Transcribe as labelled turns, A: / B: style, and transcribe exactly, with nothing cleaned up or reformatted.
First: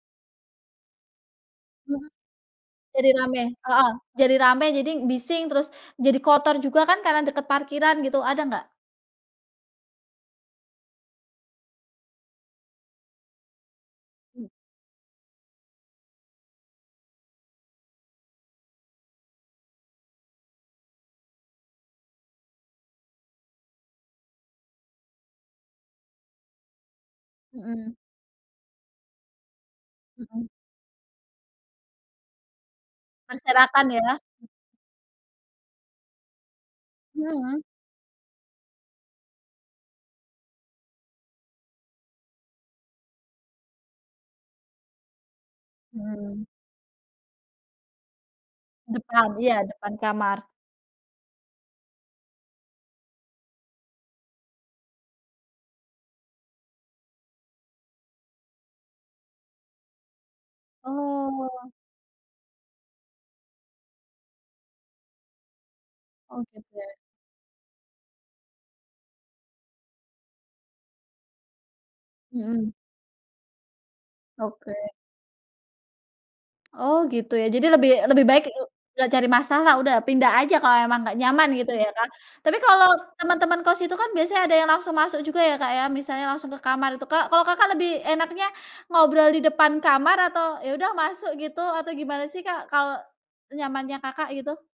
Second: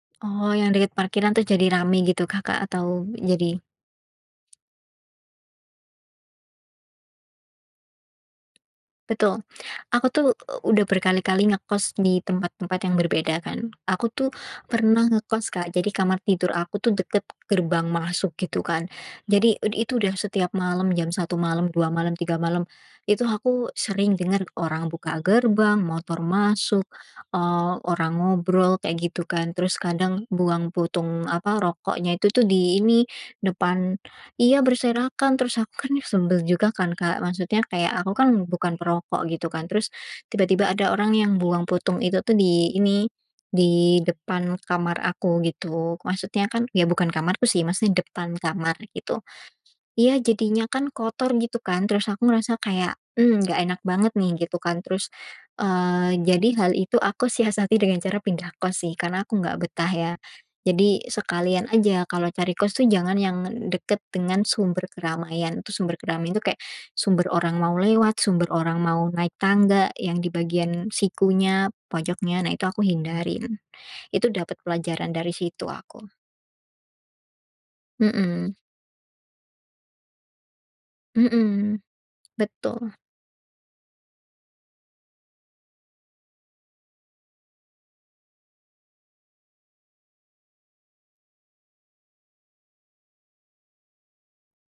A: Oh, yang dekat parkiran tu jadi ramai
B: Mhm.
A: gitu kah Kak atau
B: Jadi rame
A: jadi
B: heeh, jadi rame, jading bising, terus jadi kotor juga, kan, karena dekat parkiran gitu, ada enggak?
A: Betul. Aku tuh, eee, udah berkali-kali ngekos di tempat-tempat yang berbeda, kan. Aku tuh,
B: Mmm.
A: pernah ngekos, Kak. Jadi kamar tidur aku tuh, dekat gerbang masuk gitu, kan. Jadi ud itu udah setiap malam, jam satu malam dua malam tiga malam. Itu aku sering dengar orang buka gerbang, motor masuk, eee,
B: Mhm.
A: orang ngobrol kayak gitu, kan. Terus kadang
B: Mhm.
A: buang puntung, apa, rokoknya itu tuh, di ini,
B: Berserakan,
A: depan
B: ya.
A: iya berserakan. Terus aku, kan, sebel juga, kan, Kak.
B: Mhm.
A: Maksudnya kayak, aku kan bukan perokok gitu kan, terus tiba-tiba ada orang yang buang puntung itu, tuh, di ini, di depan kamar aku, gitu.
B: Mmm.
A: Maksudnya kan ya, bukan kamarku sih, maksudnya depan kamar gitu
B: Depan, iya depan
A: iya
B: kamar.
A: jadinya kan kotor gitu, kan. Terus aku ngerasa kayak, "Mmm, enggak enak banget, nih." Gitu, kan. Terus, eee, jadi hal itu aku siasati dengan cara pindah kos, sih, karena aku enggak betah, ya. Jadi sekalian
B: Oh.
A: aja kalau cari kos tuh, jangan yang dekat dengan sumber keramaian. Itu sumber keramaian
B: Oh,
A: tu kayak,
B: gitu, ya.
A: sumber orang mau lewat, sumber orang mau naik tangga, yang di bagian sikunya, pojoknya. Nah, itu
B: Mhm.
A: aku hindarin. Itu dapat
B: Oke.
A: pelajaran dari situ aku.
B: Oh gitu, ya. Jadi, lebih lebih baik
A: Mhm.
B: eng enggak cari masalah, udah pindah aja kalau emang enggak nyaman gitu,
A: Mhm,
B: ya, kan. Tapi kalau
A: betul.
B: teman-teman kos itu, kan, biasanya ada yang langsung masuk juga, ya, Kak, ya, misalnya langsung ke kamar itu, Kak. Kalau Kakak lebih enaknya ngobrol di depan kamar atau, "Ya udah masuk." Gitu, atau gimana, sih, Kak, kalau nyamannya Kakak, gitu?